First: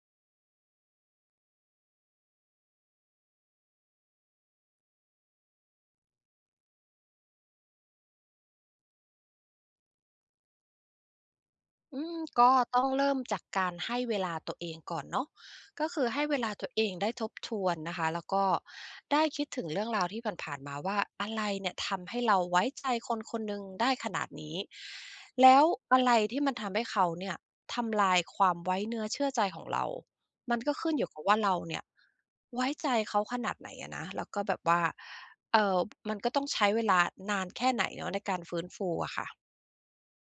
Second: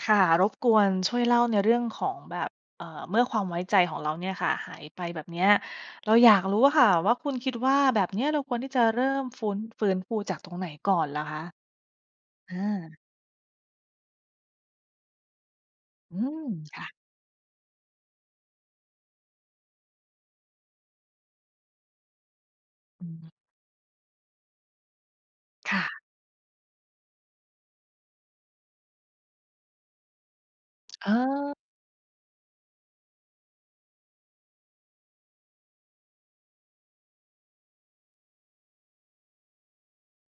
ค่ะ รบกวนช่วยเล่าในเรื่องของแบบ เอ่อ เมื่อความไว้ใจของเราเนี่ยค่ะหายไปแบบเนี้ย เราอยากรู้อะค่ะว่า คุณคิดว่าแบบเนี้ย เราควรที่จะเริ่มฟู้น ฟื้นฟูจากตรงไหนก่อนเหรอคะ? อืม ก็อต้องา เริ่มจากการให้เวลาตัวเองก่อนเนาะ ก็คืออืให้เวม ลาตัวคเอ่ะ งได้ทบทวนนะคะ แล้วก็ได้คิดถึงเรื่องราวที่ผ่าน ๆ มาว่า อะไรเนี่ยทำให้เราไว้ใจอืคนม คนหนึ่งได้ขนาดนี้ แล้วค่ะ อะไรที่มันทำให้เขาเนี่ยทำลายความไว้เนื้อเชื่อใจของเรา มันก็ขึ้นอยเู่กับว่า เรออ าเนี่ยไว้ใจเขาขนาดไหนอะนะ แล้วก็แบบว่า เอ่อ มันก็ต้องใช้เวลานานแค่ไหนเนาะในการฟื้นฟูอะค่ะ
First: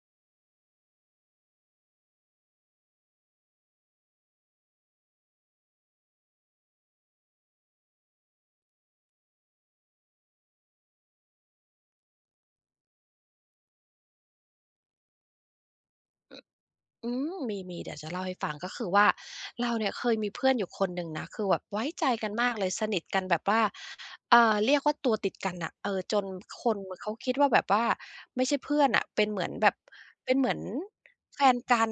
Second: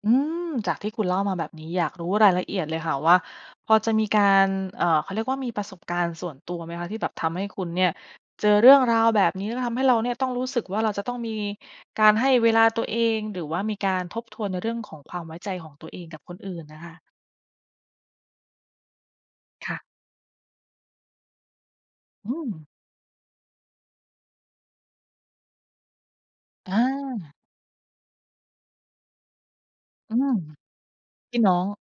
อืม! จากที่คุณเล่ามาแบบนี้ อยากรู้รายละเอียดเลยค่ะว่า พอจะมีการ เอ่อ เขาเรียกว่า มีประสบการณ์ส่วนตัวไหมคะ? ที่แบบทำให้คุณเนี่ยเจอเรื่องราวแบบนี้ แล้วทำให้เราเนี่ยต้องรู้สึกว่า เราจะต้องมีการให้เวลาตัวเอง หรือว่ามีการทบทวนในเรื่องของความไว้ใจของตัวเองกับคนอื่นน่ะค่ะ? อืม! มี ๆ เดี๋ยวจะเล่าให้ฟัง ก็คือว่า เรคา่ะ เนี่ยเคยมีเพื่อนอยู่คนหนึ่งนะ คือแบบไว้ใจกัอนืมากเลม! ย สนิทกันแบบว่า เอ่อ เรียกว่า ตัวติดกันน่ะ เออ จนคอนเขาคา ิดว่าแบบว่าไม่ใช่เพื่อนน่ะ เป็นเหมือนแบบ อืเป็ม นเหมือนพีแ่ฟน้อนง กัน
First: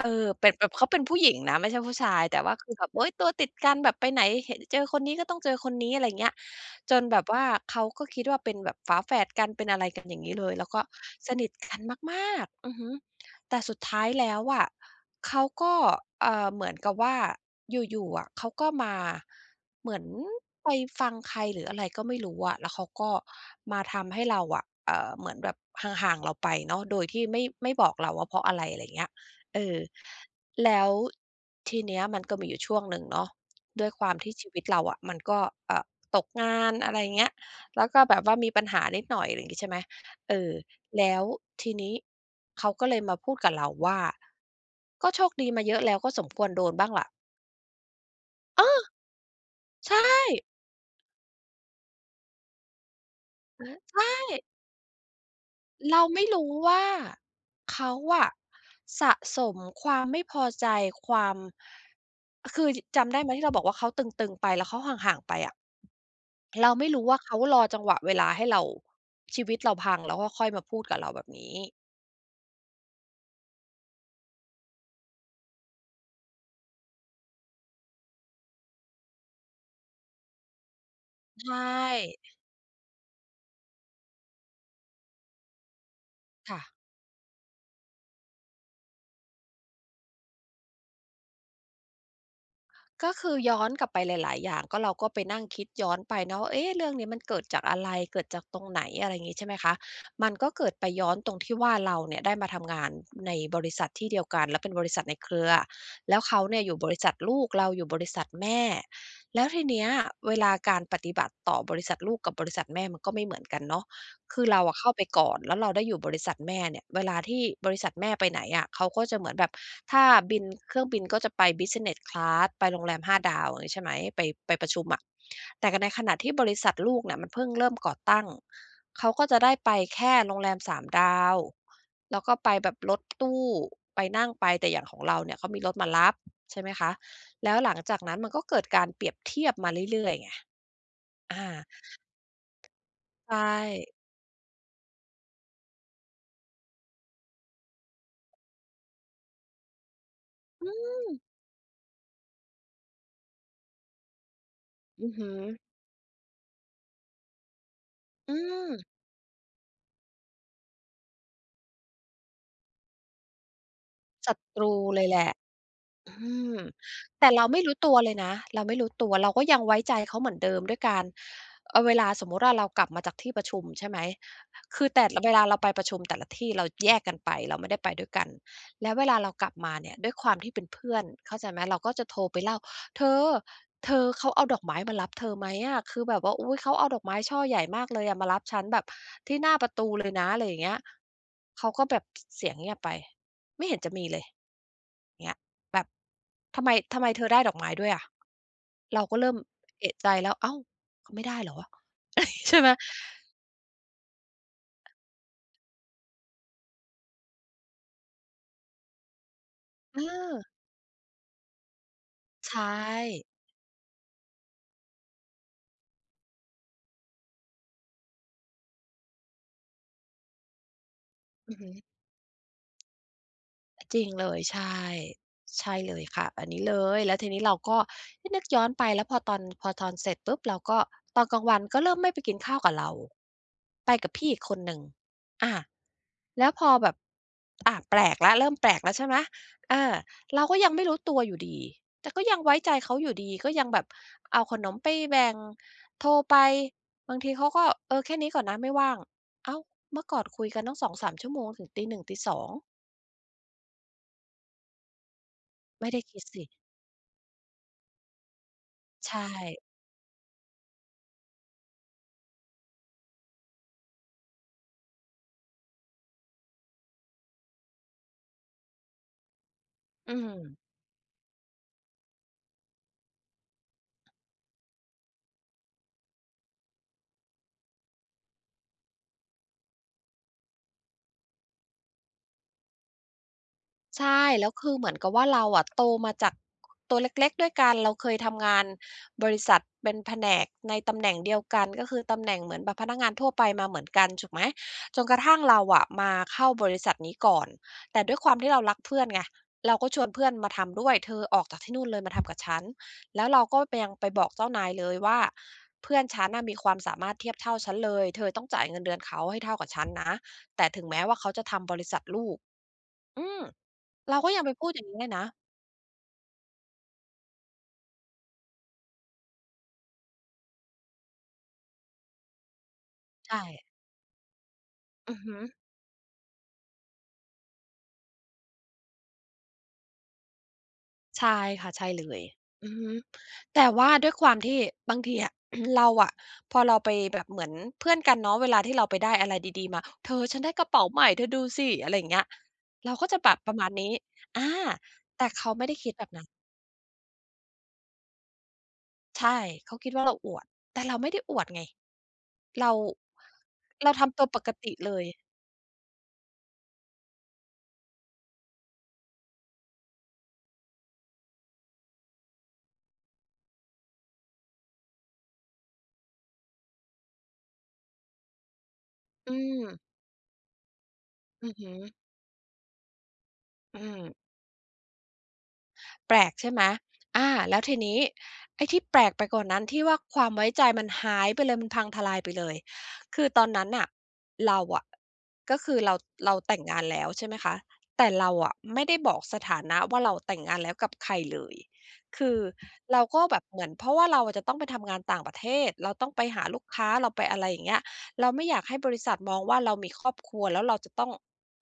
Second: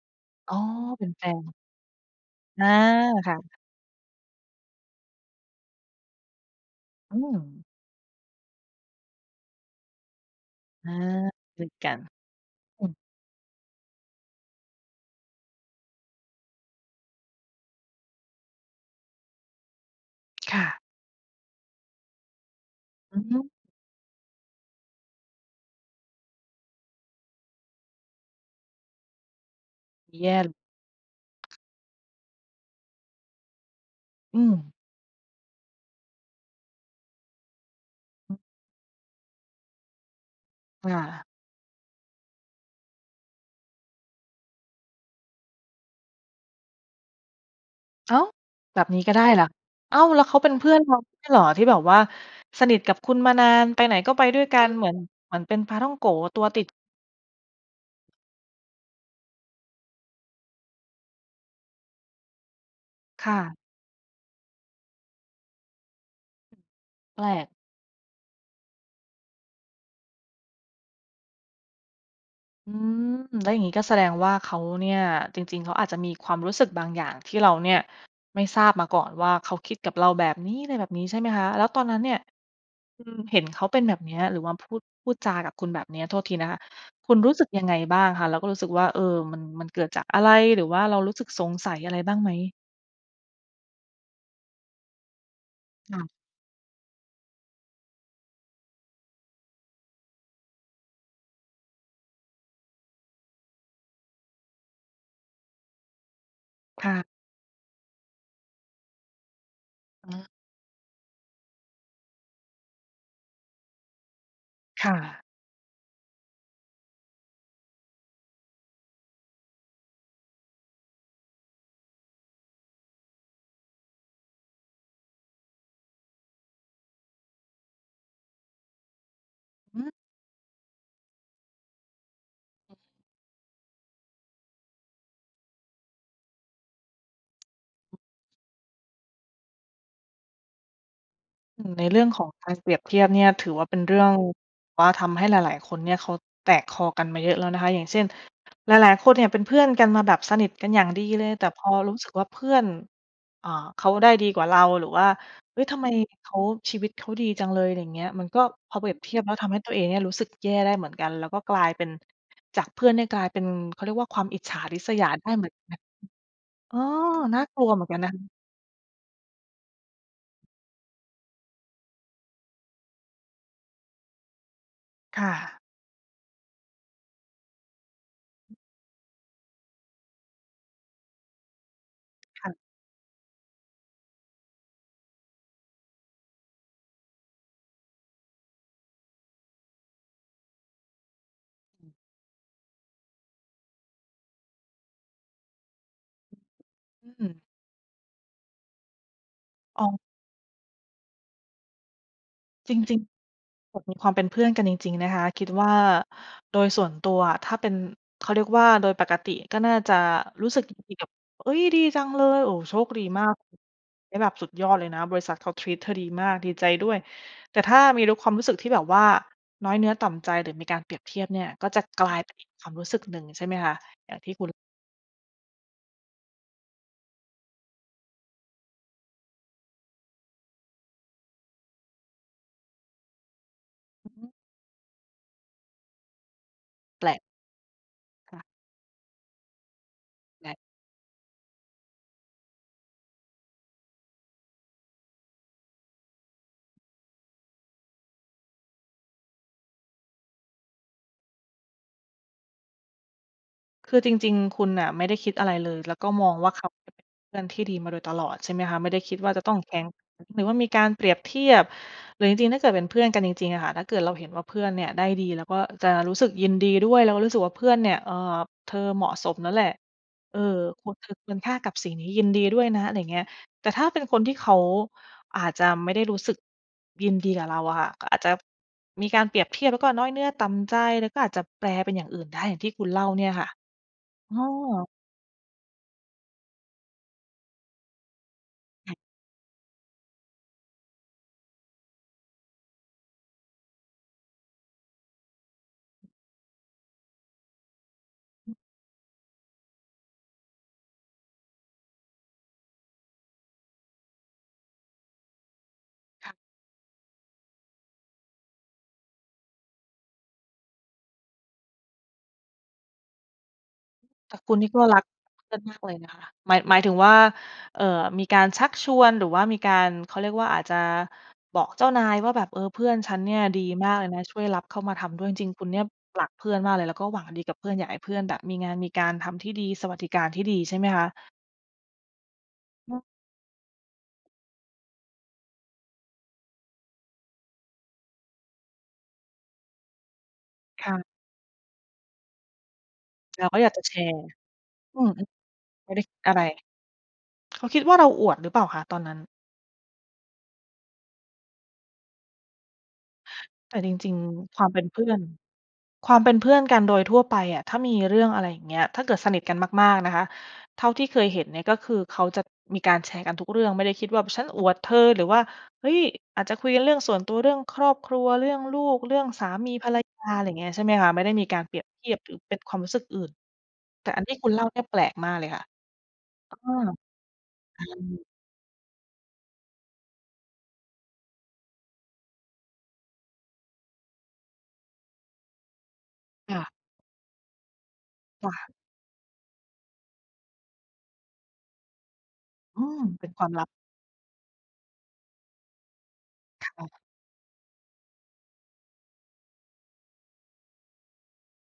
เอิ่บ แต่ อ๋อ แต่เขาเป็เนป็ผนู้แฟหญิงนน ะ ไม่ใช่ผู้ชาย แต่ว่าอคา ือแบบ โอ๊ย! ตัคว่ตะ ิดกันแบบไปไหนเห็น เจอคนนี้ก็ต้องเจอคนนี้ อะไรอย่างเงี้ย จนอแืบบว่าม เขาก็คิดว่าเป็นแบบฝาแฝดกัน เป็นอะไรกัน อย่างงี้เลย แล้วก็อา สนิทด้วยกันกัน มาก ๆ อืออฮืึ ม แต่สุดท้ายแล้วอะเขาก็ เอ่อ เหมือนกับว่า อยู่ ๆ อะเขาก็มา เหมือนค่ไปะ ฟังใครหรืออะไรก็ไม่รู้อะ แล้วเขาก็อือฮึ มาทำให้เราอะ เอ่อ เหมือนแบบห่าง ๆ เราไปเนาะ โดยที่ไม่ ไม่บอกเราว่าเพราะอะไร ไรอย่างเงี้ย เออ แย่ ร แล้วทีเนี้ยมันก็มีอยู่ช่วงหนึ่งเนาะ ด้วยความที่อืชีวิตม เราอะมันก็ เอ่อ ตกงาน อะไรอย่างเงี้ย แล้วก็แบบว่อาือ มีปัญหานิดหน่อย ไรงี้ ใช่ไหม เออ คแ่ล้วะ ทีนี้เขาก็เลยมาพูดกับเราว่า "ก็โชคดีมาเยอะแล้ว ก็สมควรโดนบ้างล่ะ" อ้าว! เอแบอ บนี้ก็ได้เหรอ? ใชอ้าว แล้วเข่ าเป็นเพื่อนเราไม่ใช่เหรอ? ที่แบบว่าสนิทกับคุณมานาเอน อ ไปไหนใชก็ไป่ ด้วยกัน เหมือน เหมือนเป็นปาท่องเรโาก๋ ไม่ตรัูว้ติด ว่า เขาอะสะสมความไม่พอใจ ความ คือ จิ จำได้คไหม่ที่เระ าบอกว่า เขาตึง ๆ ไป แล้วเขาห่าง ๆ ไปอะ เราไม่รู้ว่า แปลเขาก รอจังหวะเวลาให้เรา ชีวิตเราพัง แล้วก็ค่อยมาพูดกับเราแบบนี้ อืม แล้วอย่างงี้ก็แสดงว่าเขาเนี่ย จริง ๆ เขาอาจจะมีความรู้สึกบางอย่าง ที่เราเนี่ยไม่ทราบมาก่อนว่า เขาคิดกับเราแบบนี้ อะไรแบบนี้ใช่ไหมคใชะ? แล้วตอนนั้นเนี่่ ย คุณเห็นเขาเป็นแบบเนี้ย หรือว่าพูด พูดจากับคุณแบบเนี้ย โทษทีนะคค่ะ ะ คุณรู้สึกยังไงบ้างคะ? แล้วก็รู้สึกว่า เออ มัน มันเกิดจากอะไร? หรือว่าเรารู้สึกสงสัยอะไรบ้างไหม? ก็คือย้อนกลับไปหลาย ๆ อย่าง ก็เราก็ไปนั่งคิดย้คอ่นะ ไปเนาะว่า "เอ๊ะ เรื่องนี้มันเกิดจากอะไร เกิดจากตรงไหน?" อะไรอย่างงี้ ใช่ไหมคะ มันก็เกิดไปย้อนตรงที่ว่า เราเนี่ยได้มาทำงานในบริษัทที่เดียวกัน แล้วเป็นบริษัทในเครือ แล้วเขาเนี่ยอยู่คบ่ริะ ษัทลูก เราอยู่บริษัทแม่ แล้วทีเนี้ย อา เวลาการปฏิบัติต่อบริษัทลูกกับบริษัทแม่ มันก็ไม่เหมือนกันเนาะ คือเราอะเคข้่าไปะ ก่อน แล้วเราได้อยู่บริษัทแม่เนี่ย เวลาที่บริษัทแม่ไปไหนอะ เขาก็จะเหมือนแบบ ถ้าบินเครื่องบินก็จะไป Business Class ไปโรงแรม 5 ดาว อย่างงี้ ใช่ไหม ไป ไปประชุมอะ แต่กับในขณะที่บริษัทลูกเนี่ย มันเพิ่งเริ่มก่อตั้ง เขาก็จะได้ไปอืม แค่โรงแรม 3 ดาว แล้วก็ไปแบบรถตู้ไปนั่งไป แต่อย่างของเราเนี่ย เขามีรถมารับ ใช่ไหมคะ แล้วหลังจากนั้น มันก็เกิดการเปรียบเทียบมาเรื่อย ๆ ไง อา อืม ในเรื่องของการเปรียบเทียบเนี่ยใชถือว่าเป็น่ เรื่อง ว่าทำให้หลาย ๆ คนเนี่ย เขาแตกคอกันมาเยอะแล้วนะคะ อย่างเช่น หลาย ๆ คนเนี่ย เป็นเพื่อนกันมาแบบสนิทกอัืนอย่างดีเม! ลย แต่พอรู้สึกว่าเพื่อน อ่า เขาได้ดีกว่าเรา หรือว่อา ือฮึ "เฮ้ย ทำไมเขา ชีวิตเขาดีจังเลย" ไรอย่างเงี้ย มันอืก็ พอเม! ปรียบเทียบแล้ว ทำให้ตัวเองเนี่ยรู้สึกแย่ได้เหมือนกัน แล้วก็กลายเป็น จากเพื่อนเนี่ยกลายเป็น เขาเรียกว่า ความศัอิจฉตารูริษเยลายแหลได้ะ เหมือนกัน อืม อ๋อ แต่นเ่ราาไกม่ลัรวู้เหมือตนักวันนเละคยนะ ะ เราไม่รู้ตัว เราก็ยังไว้ใจเขาเหมือนเดิม ด้วยการ เออ เวลาสมมุติว่า เรากลับมาจากที่ประชุม ใช่ไหม คือ แต่ ล ค่เวลาเระ าไปประชุมแต่ละที่ เราแยกกันไป เราไม่ได้ไปด้วยกัน แล้วเวลาเรากลับมาเนี่ย ด้วยความที่เป็นเพื่อน เข้าใจไหม เราก็จะโทรไปค่เละ ่า "เธอ! เธอ เขาเอาดอกไม้มารับเธอไหมอะ คือแบบว่า อุ๊ย! เขาเอาดอกไม้ช่อใหญ่มากเลยอะ มารับฉันแบบที่หน้าประตูเลยนะ" ไรอย่างเงี้ย เขาก็แบบ พ เสียงเงียบไป "ไม่เห็นจะมีเลย" เงี้ย แบบ "ทำไม ทำไมเอธือม ได้ดอกไม้ด้วยอะ?" เราก็เริ่มอเ้อาว ะใจแล้ว "อ้าว เขาไม่ได้เหรอวะ" ใช่ไหม จริง ๆ [unintelligible] ความเป็นเพื่อนกันจริง ๆ นะคะ คิดว่าโดยส่วนตัวอะ ถ้าเป็น เขาเรียกว่า โดยปกติก็น่าจะเออ รู้สึกดีกับ "เอ๊ย ดีจังเลย โอใช้ โชคดีม่ าก นี่แบบสุดยอดเลยนะ บริษัทเขา treat เธอดีมาก ดีใจด้วย" แต่ถ้ามีลุก ความรู้สึกที่แบบว่า น้อยเนื้อต่ำใจ หรือมีการเปรียบเทียบเนี่ย อือฮก็ึ จะกลายเป็นอีกความรู้สึกหนึ่ง ใช่ไหมคะ? อย่าจงรทิงเลี่ย คุณ ใช่ ใช่เลยค่ะ อันนี้เลย แล้วทีนี้เราก็ น นึกย้อนไป แล้วพอตอน พอตอนเสร็จปุ๊บ เราก็ ตอนกลางวันก็เริ่มไม่ไปกินข้าวกับเรา ไปกอืับอฮพี่ึ อีกคนหนึ่ง อา แล้วพอแบบ แปลก อ่า แปลกแล้คว ่เะ ริ่มแปลกแล้ว ใช่ไหม? เออ เราได้ ก็ยังไม่รู้ตัวอยู่ดี แต่ก็ยังไว้ใจเขาอยู่ดี ก็ยังแบบเอาขนมไปแบ่ง โทรไปบางทีเขาก็ "เออ แค่นี้ก่อนนะไม่ว่าง" อ้าว เมื่อก่อนคุยกันตั้ง 2-3 ชั่วโมง ถึง 01:00-02:00 คือจริง ๆ คุณน่ะ ไม่ได้คิดอะไรเลย ไมแ่ล้ไวด้ก็คิดมองสิ ว่า เขาเป็นเพื่อนที่ดีมาโดยตลอดใช่ไหมคะ? ไม่ได้คใชิดว่าจะต้อ่ งแข่ง หรือว่ามีการเปรียบเทียบ หรือจริง ๆ ถ้าเกิดเป็นเพื่อนกันจริง ๆ อะค่ะ ถ้าเกิดเราเห็นว่า เพื่อนเนี่ยได้ดี เราก็จะรู้สึกยินดีด้วย แล้วก็รู้สึกว่า เพื่อนเนี่ย เอ่อ "เธอเหมาะสมแล้วแหละ อืเออ ม ควร เธอควรค่ากับสิ่งนี้ ยินดีด้วยนะ" ไรเงี้ย แต่ถ้าเป็นคนที่เขาอาจจะไม่ได้รู้สึกยินดีกับเราอะค่ะ ก็อาจจะมีการเปรียบเทียบ แล้วก็น้อยเนื้อต่ำใจ แล้วก็อาจจะแปลเป็นอย่างอื่นได้ อย่างที่คุณเล่าเนี่ยค่ะ ใช่ อ้แล้วคือเหอ มือนกับว่า เราอะโตมาจากตัวเล็ก ๆ ด้วยกัน เราเคยทำงานใช่ บริษัท เป็นแผนกในตำแหน่งเดียวกัน ก็คือตำแหน่งเหมือนแบบพนักงานทั่วไปมาเหมือนกัน ถูก ไหม จนกระทั่งเราอะมาเข้าบริษัทนี้ก่อน แต่ด้วยความทีอ่ือ เรารักเพื่อนไง เราก็ชวนเพื่อนมาทำด้วย "เธอออกจากที่นู่นเลย มา ทำกับฉัน" แล้วเราก็ไป ยังไปบอกเจ้านายเลยว่า "เพื่อนฉคัน่ะ น่ะมีความสามารถเทียบเท่าฉันเลย เธอต้องจ่ายเงินเดือนเขาให้เท่ากับฉันนะ แต่ ถึงแม้ว่าเขาจะทำบริษัทลูก" อืม! เรากแ็ต่ยังคไปุณนพีู่ดกอ็ย่างงีร้ัเกลยนะ เพื่อนมากเลยนะคะ หมาย หมายถึงว่า เอ่อ มีการชักชวน หรือว่ามีการ เขาเรียกว่า อาจจะบอกเจ้านายว่าแบบ "เออ เพื่อนฉันเในชี่ยดี่ มากเลยนะ ช่วยรับเข้ามาทอืำอด้วฮย" ึ จริง ๆ คุณเนี่ยรักเพื่อนมากเลย แล้วก็หวังดีกับเพื่อน อยากให้เพื่อนแบบมีงานมีการทำที่ดี สวัสดิการที่ดีใช่ไหมคะ? ใช่ค่ะ ใช่เลย อือฮึ อืม แต่ว่าด้วยความที่ บางทีอะ เราอะ พอเราไปแบบ เหมือนเพื่อนกันเนาะ เวลาที่เราไปได้อะไรดี ๆ มา "เธอ ฉันได้กระเป๋คา่ใหมะ ่ เธอดูสิ" อะไรอย่างเงี้ย เราก็จะแบบเราปรก็ะมอายาณกจะนีแ้ ชร์ อา! อืม แต่เขาไม่ได้คไิม่ดไดแ้บคบินดั้น อะไร เขาคิดว่า เราอวดหรือเปล่าคะตอนนั้น? ใช่ เขาคิดว่า เราอวด แต่เราไม่ได้อวดไง เรา แต่เจราทริง ำตัวปกๆ ควาตมิเป็นเลเพย ื่อน ความเป็นเพื่อนกันโดยทั่วไปอะ ถ้ามีเรื่องอะไรอย่างเงี้ย ถ้าเกิดสนิทกันมาก ๆ นะคะ เท่าที่เคยเห็นเนี่ย ก็คือเขาจะมีการแชร์กันทุกเรื่อง ไม่ได้คิดว่า เพราะฉันอวดเธอ หรือว่า เฮ้ย อาจจะคุยกันเรื่องส่วนตัว เรื่องครอบครัว เรื่องลูก เรื่องอืสามีม ภรรยา ไรเงี้ย ใช่ไหมคะ ไม่ได้มีอือกาฮรเปรียบึ เทียบ หรือเป็นความรู้สึกอื่น อืแต่ม อันที่คุณเล่าเนี่ยแปลกมากเลยค่ะ แปลกใชเ่อไหม? อ อา แล้วทีอืนี้ ม ไอ้ที่แปลกไปกว่านั้น ที่ว่าความไว้ใจมันหายไปเลย มันพังทลายไปเลย คือตอนนั้นน่ะ เราอะ ก็คือเรา เราคแต่่งะ งานแล้ว ใช่ไหมคะ แต่เราจอ้ะะ ไม่ได้บอกสถานะว่า เราอะแต่งงานแล้วกับใครเลย คืออืเม รากเ็ป็นแบควบามเหลมัืบ อน เพราะว่าเราจะต้องไปทำงานต่างประเทศ เราต้องไปหาลูคกค่้ะ า เราไปอะไรอย่างเงี้ย เราไม่อยากให้บริษัทมองว่า เรามีครอบครัวแล้วเราจะต้อง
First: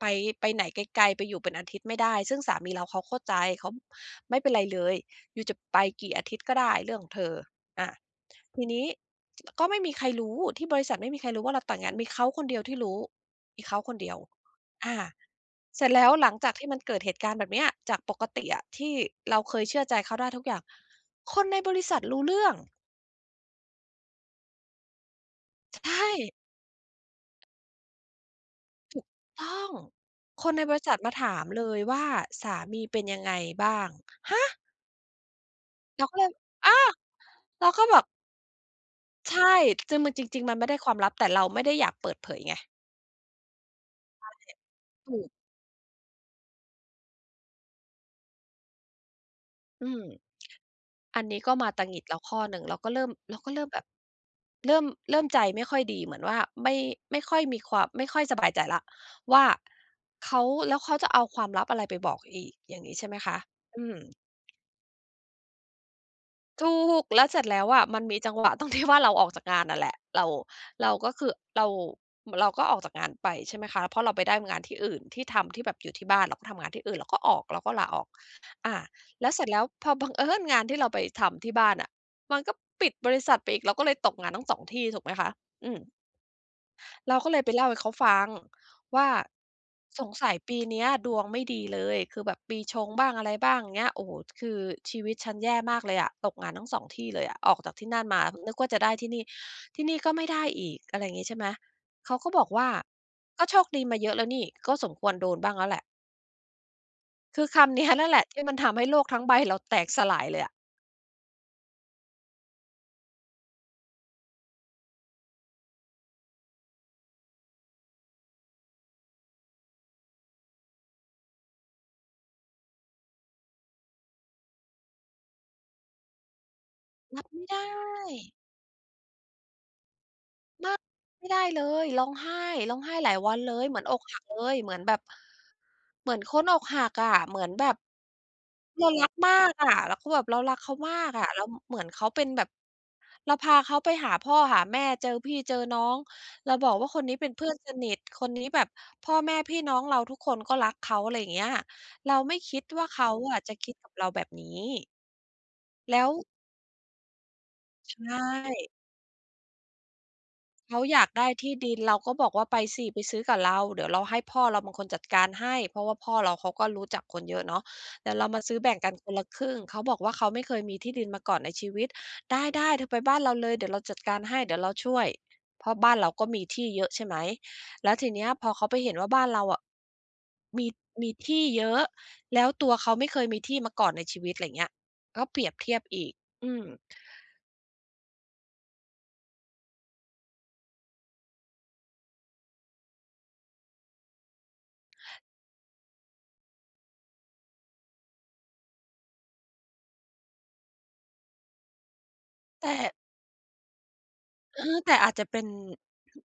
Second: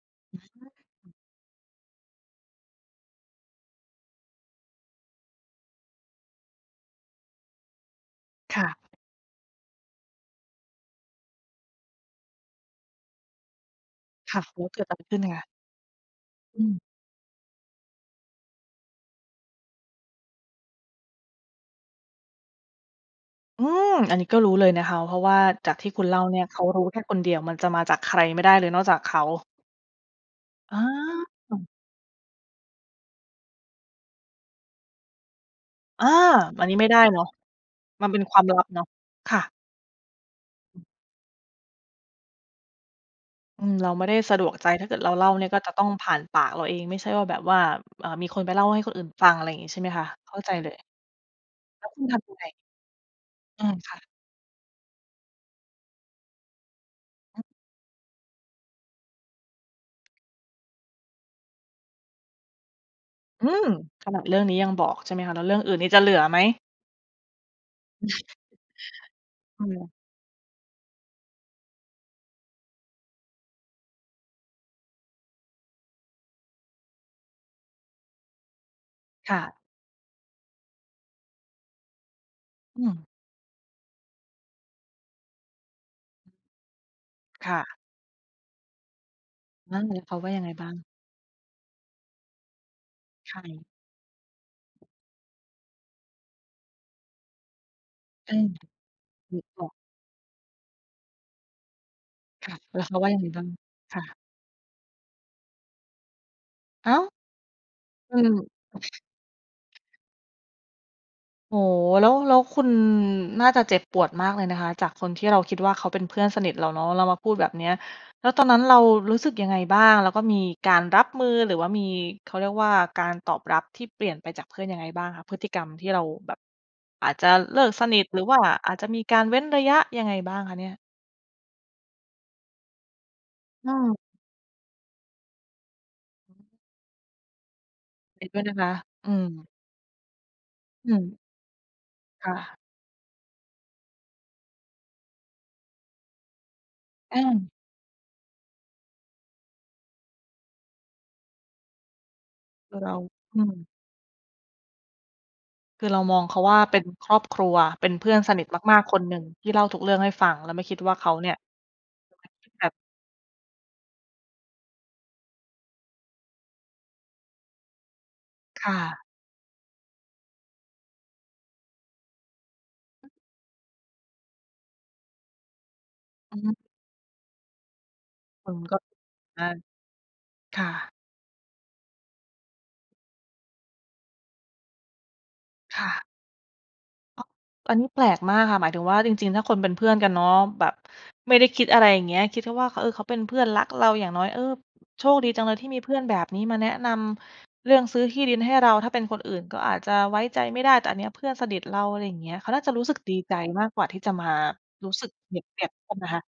ไป อือไปฮไหนึ ไกล ๆ ไปอยู่เป็นอาทิตย์ไม่ได้ ซึ่งสามีเรา เขาเข้าใจ เขาไม่เป็นไรเลย "ยูจะไปกี่อาทิตย์ก็ได้เรื่องของเธอ" อา คท่ีะ นี้ ก็ไม่มีใครรู้ ที่บริษัทไม่มีใครรู้ว่าเราแต่งงาน มีเขาคนเดียวที่รู้ มีเขาคนเดียว ค่ะ แล้วเกิดออะา ไรขึ้นคะ? เสร็จแล้วหลังจากอที่ืมันม เกิดเหตุการณ์แบบเนี้ย จากปกติอะที่เราเคยเชื่อใจเขาได้ทุกอย่าง คนในบริษัทรู้เรื่อง! อืม! อันนี้ก็รู้เลยนะคะ เพราะว่าจากใชที่คุณเล่า่ เนี่ย เขารู้แค่คนเดียว มันจะมาจากใครไม่ได้เลยนอกจาถกูเกขา ต้อง คนในบอริษัทมาถามเา ลยว่า "สามีเป็นยังไงบ้าง?" ฮะ! เอรา! าก็เลย อันอนา! ี้ไม่ได้เนาะ เราก็แบมบ ันเป็นความลับเนาะ คใช่ะ ่ คือ มัน จริง ๆ มันไม่ได้ความลับ แต่เราไม่ได้อยากเปิดเผยไง อืม เราไม่ได้ใช่ สะดวกใจ ถ้าเกิดถเราูเล่าก เนี่ยก็จะต้องผ่านปากเราเอง ไม่ใช่ว่าแบบว่า อ่า มีคนไปเล่าให้คนอื่นฟัง อะไรงี้ ใช่อไหมืคม ะ เข้าใจเลย อันนี้ก็มาตแล้วงคิุดณแลท้วำยขั้งอไง? หนึ่ง เราก็เริ่ม เราก็เรอิื่มม แบบ ค่ะ เริ่ม เริ่มใจไม่ค่อยดี เหมือนว่าไม่ ไม่ค่ออือ ยมีควา ไม่ค่อยสบายใจแล้วว่า เขา แล้วเขาจะเอาความลับอะไรไปบอกอีก? อย่างงี้ ใช่ไหมคะ อืม! อืม ขนาดเรื่องนี้ยังบอก ใช่ไหมคะ แล้วเรื่องอื่นนี่จะเหลือไหม! ถูก! แล้วเสร็จแล้วอะมันมีจังหวะตรง ที่ ว่า เราออกจากงอาืนน่ะแหลม ะ เรา เราก็คือ เรา อ เราก็ออกจากงานไปใช่ไหมคะ เพราะเราไปได้งานที่อื่น ที่ทำที่แบบอยู่ที่บ้าน เราก็ทำงานที่อื่น เราก็ออก เราก็ลาออก อา แล้วค่เสร็จะ แล้วพอ บังเอิญงานที่เราไปทำที่บ้านน่ะ มันก็อืปิดม บริษัทไปอีก เราก็เลยตกงานทั้ง 2 ที่ถูกไหมคะ อืม เราก็เลยไปค่เล่าะ ให้เขาฟังว่า อา แล้"สวเขงาสว่ัายยังไงปีบ้าเง? นี้ยดวงไม่ดีเลย คือแบบปีชงบ้างอะไใรคบ้าง ร? เงี้ย โอ้โฮ คือชีวิตฉันแย่มากเลยอะ ตกงานทั้ง 2 ที่เลยอะ ออกจากที่นั่นมา อืม นึกว่าจะได้ที่นี่ นึกออก ที่นี่ก็ไม่ได้อีก" อะไรอย่างงี้ ใช่ไหม เขาก็บคอก่ะ ว่า แล้วเขาว่ายังไง"กบ้็าง? โชคดีมคา่เยอะ ะแล้วนี่ ก็สมควรโดนบ้างแล้วแหละ" อ้าว? คือคำเนี้ยนั่นอแืหละ ทม ี่มันทำให้โลกทั้งใบเราแตกสลายเลยอะ โอ้โฮ! แล้ว แล้วคุณน่าจะเจ็บปวดมากเลยนะคะ จากคนที่เราคิดว่า เขาเป็นเพื่อนสนิทเราเนาะ แล้วมาพูดแบบเนี้ย แล้วตอนนั้นเรารู้สึกยังไงบ้าง? แล้วก็มีการรับมือ หรือว่ามี เขาเรียกว่า การตอบรับที่เปลี่ยนไปจากเพื่อนยังไงบ้างคะ? พฤติกรรมที่เราแบบ อาจรัจะบไม่ไดเลิกสนิท หรือ้! ว่าอาจจะมีการเว้นระยะยังไงบ้างคะเนีม่าย? ก ไม่ได้เลย ร้องไห้ ร้องไห้หลายวันเลย อืเหมือนม อกหักเลย เหมือนแบบ เหมือนคนอกหักอะ เหมือนแบบ เห็นด้วยนะคะ เรารัอืกมาม กอะ แล้วก็แบบเรารักเขาอืมาม กอะ แล้วเหมือนเขาเป็นค่แบบ ะ เราพาเขาไปหาพ่อหาแม่ เจอพี่เจอน้อง เราบอกว่า "คนนแีอ้๊เป็นเพื่ม อนสนิท คนนี้แบบ" พ่อแม่พี่น้องเราทุกคนก็รักเขา ไรอย่างเงี้ย เราไม่คิดคืวอ่า เรเา ขาออะืจะม คิดกับเราแบบนี้ คือแเลรา้ว มองเขาว่า เป็นครอบครัว เป็ในชเพื่อนสนิท่ มาก ๆ คนหนึ่ง ที่เล่าทุกเรื่องให้ฟัง แล้วไม่คเขิดาว่าอยาเขกาไดเ้นี่ย ที่ดิน เราก็บจะอกว่คา ิด"ไปแบบ สิ ไปซื้อกับเรา เดี่ยวเราให้พ่อเราเป็นคนจัดการให้" เพราะว่าพ่อเราเขาก็รู้จักคนเยอะเนาะ "เดี่ยวเรามาซื้อคแบ่่งกันะ คนละครึ่ง" เขาบอกว่า "เขาไม่เคยมีที่ดินมาก่อนในชีวิต" "ได้ ๆ เธอไปบ้านเราเลย เดี๋ยวเราจัดการให้ เดี่ยวเราช่วย" เพราะบ้านเราก็อมืีอฮึ ที่เยอะ ใช่ไหม แล้วทีเนี้ยพมอันเขาไกป็ เห็นว่า บ้านเรอาา อะ คม่ี ะ มีที่เยอะ แล้วตัวเขาไม่เคยมีที่มาก่อนในชีวิต ไรอย่างเงี้ย ก็เปรียบเทีคยบ่อะ ีก อืม อ๊อก อันนี้แปลกมากค่ะ หมายถึงว่า จริง ๆ ถ้าคนเป็นเพื่อนกันเนาะ แบบไม่ได้คิดอะไร อย่างเงี้ย คิดแค่ว่า "ข เออ เขาเป็นเพื่อนรักเรา อย่างน้อย เออ โชคดีจังเลยที่มีเพื่อนแบบนี้มาแนะนำเรื่องซื้อที่ดินให้เรา ถ้าเป็นคนอื่นก็อาจจะไว้ใจไม่ได้ แต่อันเนี้ยเพื่อนสนิทเรา" ไรอย่างเงี้ย เขาน่าแตจะรู้ส่ ึกดีใจมากกว่าที่จะมาเออ รแูต้่สอึกาจจะเปเรปีย็บน เทียบกันนะคะ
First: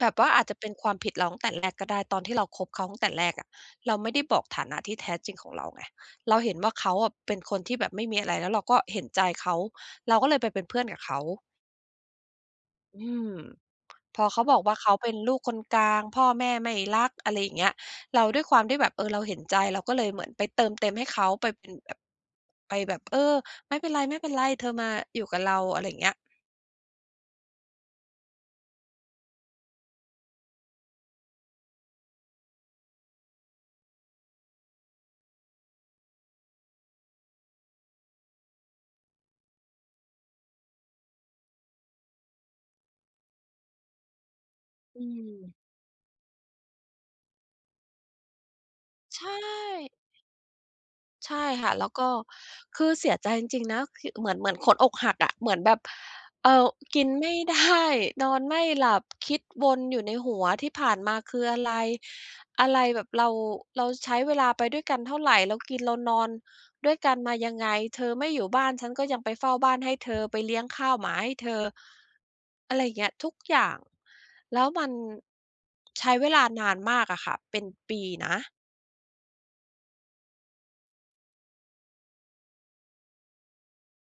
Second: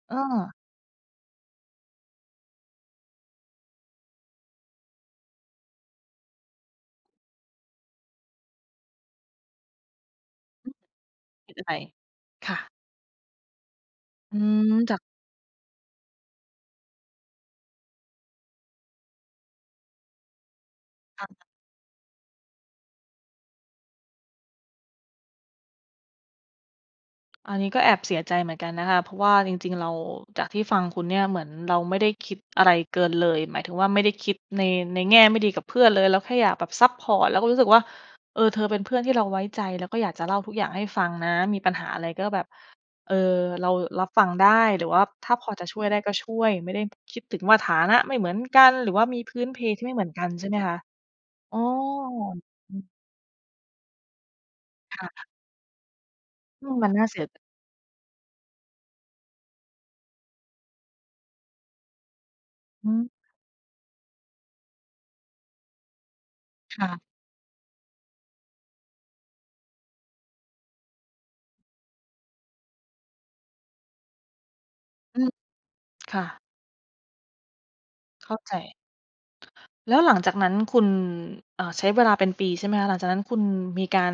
แบเอบอ ว่าอาจจะเป็นความผิดเราตั้งแต่แรกก็ได้ ตอนที่เราคบเขาตั้งแต่แรกอะ เราไม่ได้บอกฐานะที่แท้จริงของเราไง เราเห็นว่า เขาอะเป็นคนที่แบบไม่มีอะไร แล้วเราก็เห็นใจเขา เราก็เลยไปเป็นอืเพอ ื่อนกับเขา คิดอะไร ค่ะ อืม พออเืขาบอกว่ม า "เขจาาก เป็นลูกคนกลาง พ่อแม่ไม่รัก" อะไรอย่างเงี้ย เราด้วยความที่แบบ เออ เราเห็นใจ เราก็เลยเหมือนไปเติมเต็มให้เขอา า ไปเป็นแบบ ไปแบบ "เออ ไม่เป็นไร ๆ เธอมาอยู่กับเรา" อะไรอย่างเงี้ย อันนี้ก็แอบเสียใจเหมือนกันนะคะ เพราะว่าจริง ๆ เรา จากที่ฟังคุณเนี่ย เหมือนเราไม่ได้คิดอะไรเกินเลย หมายถึงว่า ไม่ได้คิดใน ในแง่ไม่ดีกับเพื่อนเลย เราแค่อยากแบบซัปพอร์ต แล้วก็รู้สึกว่า เออ เธอเป็นเพื่อนที่เราไว้ใจ แล้วก็อยากจะเล่าทุกอย่างให้ฟังนะ มีปัญหาอะไรก็แบบ เออ เรารับฟังได้ หรือวอ่าืถ้าพอม จะช่วยได้ก็ช่วย ไม่ได้คิดถึงว่าฐานะไม่เหมือนกัน หรือว่ามีใชพื้นเพที่ ่ไม่เหมือนกันใช่ไหมคะ? ใช่อ๋อ ค่ะ แล้วก็ อืคือ อเสียใจจริง ๆ นะ คิ เหมือน เหมือนคนอกค่หะ ักอะ เหมือนแบบ เอ่อือ ม มันกนิ่านเสีไยม่ ใจ ได้ นอนไม่หลับ คิดวนอยู่ในหัว ที่ผ่านมาคืออะไร อะไรอืแบม บ เรา เราใช้เวลาไปด้วยกันเท่าไร เรากินเรานอนคด่้ะ วยกันมายังไง เธอไม่อยู่บ้าน ฉันก็ยังไปเฝ้าบ้านให้เธอ ไปเลี้ยงข้าวหมาให้เธอ อะไรอย่างเงี้ย ทุกอย่าง แล้วมัน อือ ใช้ค่เวะ ลานานมากอะค่ะ เป็นปีเขน้าะ ใจ แล้วหลังจากนั้นคุณ อ่า ใช้เวลาเป็นปีใช่ไหมคะ? หลังจากนั้นคุณมีการ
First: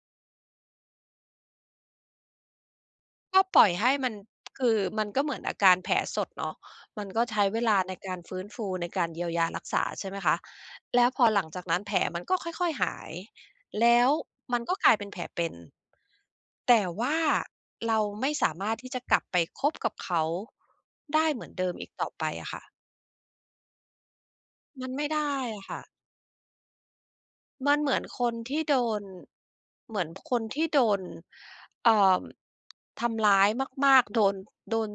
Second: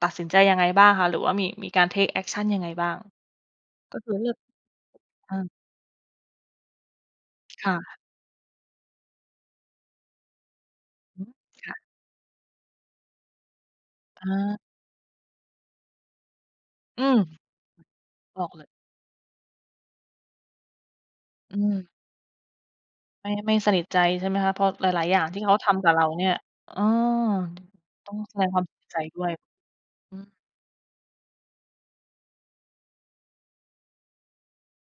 ตัดสินใจยังไงบ้างคะ? หรือว่ามี มีการ เทกแอกชัน ยังไงบ้าง? ก็ปล่อยให้ก็คมัือน เลือก คือมันก็เหอมืา อนอาการแผลสดเนาะ มันก็ใช้เวคล่ะ าในการฟื้นฟู ในการเยียวยารักษา ใช่ไหมคะ แล้วอพือม หลังจากค่นัะ ้นแผลมันก็ค่อย ๆ หาย แล้วอมา ันก็กลายเป็นแผลเป็น แต่อืว่าม เราไม่อสอกาเลมย ารถที่จะกลับไปคบกับเขาได้เหมืออนืเดิมอีม กต่อไปอะค่ะ ไม่ ไม่สนิทใจใช่ไหมคะ? เพราะมหลันไมา่ย ๆ อไย่ดาง้ที่เขาอะทค่ะ ำกับเราเนี่ย เออ มันเหมือนต้องคแสนดงทควี่ามเโสดียใจน ด้วย เหมือนอือ คนที่โดน เอ่อ ทำร้ายมาก ๆ โดน โดน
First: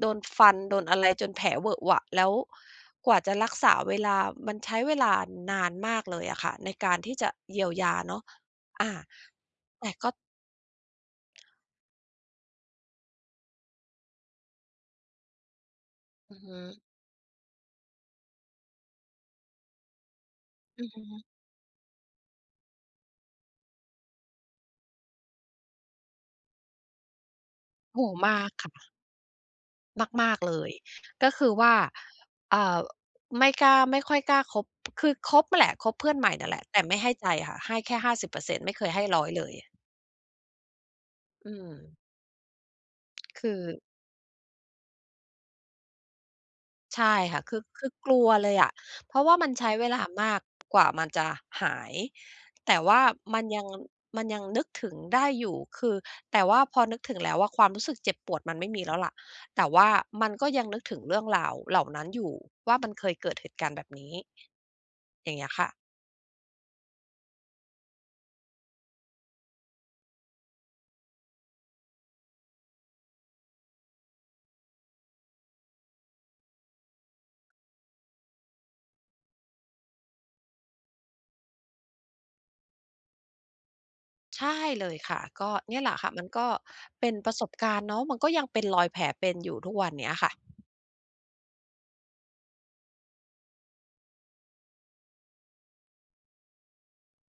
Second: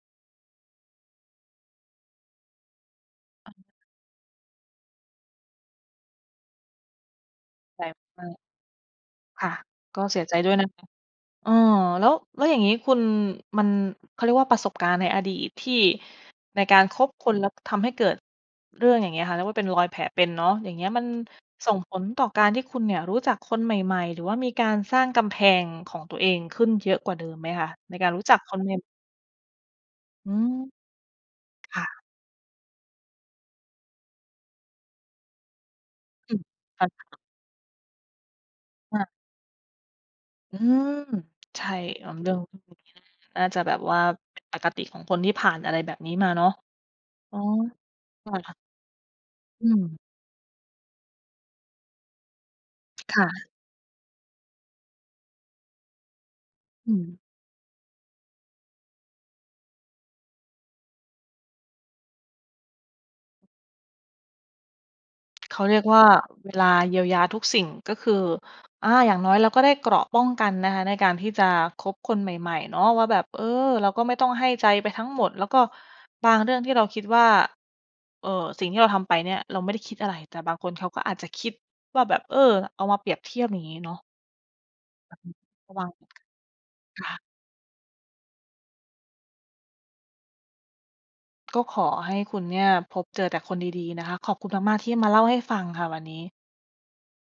โดนฟันโดนอะไร จนแผลเหวอะหวะ แล้วกว่าจะรัอา กษาเวลา มันใช้เวลานานมากเลยอะค่ะ ในการที่จะเยียวใจยาเนามะ าก อา ค่ะ แต่ก็ก็ เสียใจด้วยนะคะ เออ แล้ว แล้วอย่างงี้คุณ มัน เขาเรียกว่า ประสบการณ์ในอดีตที่ อือฮึ ในการคบคนแล้วทำให้เกิดเรื่องอย่างเงี้ยค่ะ เรียกว่า เป็นรอยแผลเป็นเนาะ อย่างเองีื้อย ฮมันึ ส่งผลต่อการที่คุณเนี่ยรู้จักคนใหม่ ๆ หรือว่ามีการสร้างกำแพงของตัวเองขึ้นเยอะกว่าเดิมไหมคะ? ในโอก้ารโฮ! รู้มจาักกคนคเ่นะ ็ม มอืาก ๆ ม เลย ก็คือว่า ค่ะ อ่า ไม่กล้า ไม่ค่อยกล้าคบ คือคบอะแหละ คบเพื่อนใหมอื่ม นั่นแหละ แตท่ัน ไม่ให้ใจค่ะ ให้แค่ 50% ไม่เคยคใ่ห้ ะ 100 เลย อืม! อืใช่ ม เอาเรื่อง นค่าือ จะแบบว่าเป็นปกติของคนที่ผ่านอะไรแบบนี้มาเนาะ ใช่อค๋อ ่ะ คือ คือกลักว็ เคล่ะ ยอะ เพราะว่ามันใอืช้เวม ลามาก กว่ามันจะหาย แต่ว่าค่มัะ นยัง มันยังนึกถึงได้อยู่ คือ แต่ว่าพออนึืกถม ึงแล้วว่า ความรู้สึกเจ็บปวดมันไม่มีแล้วล่ะ แต่ว่ามันก็ยังนึกถึงเรื่องราวเหล่านั้นอยู่ว่า มันเคยเกิดเหตุการณ์แบบนี้ อย่างเงี้ยเขคา่เะ รียกว่า เวลาเยียวยาทุกสิ่ง ก็คือ อา อย่างน้อยเราก็ได้เกราะป้องกันนะคะ ในการที่จะคบคนใหม่ ๆ เนาะว่าแบบ เออ เราก็ไม่ต้องให้ใจไปทั้งหมด แล้วก็บางเรื่องที่เราคิดว่า เอ่อ สิ่งที่เราทำไปเนี่ย เราไม่ได้คิดอะไร แต่บางคนเขาก็อาจจะคิดว่าแบบ เออ เอามาเปรียบเทียบ อย่างงี้เนาะ ใช่เลยค่ะ ก็รเนะี่วยัแหง ละค่ะ มันก็คเป็่นะ ประสบการณ์เนาะ มันก็ยังเป็นรอยแผลเป็นอยู่ทุกวันเนี้ยค่ะ ก็ขอให้คุณเนี่ย พบเจอแต่คนดี ๆ นะคะ ขอบคุณมาก ๆ ที่มาเล่าให้ฟังค่ะวันนี้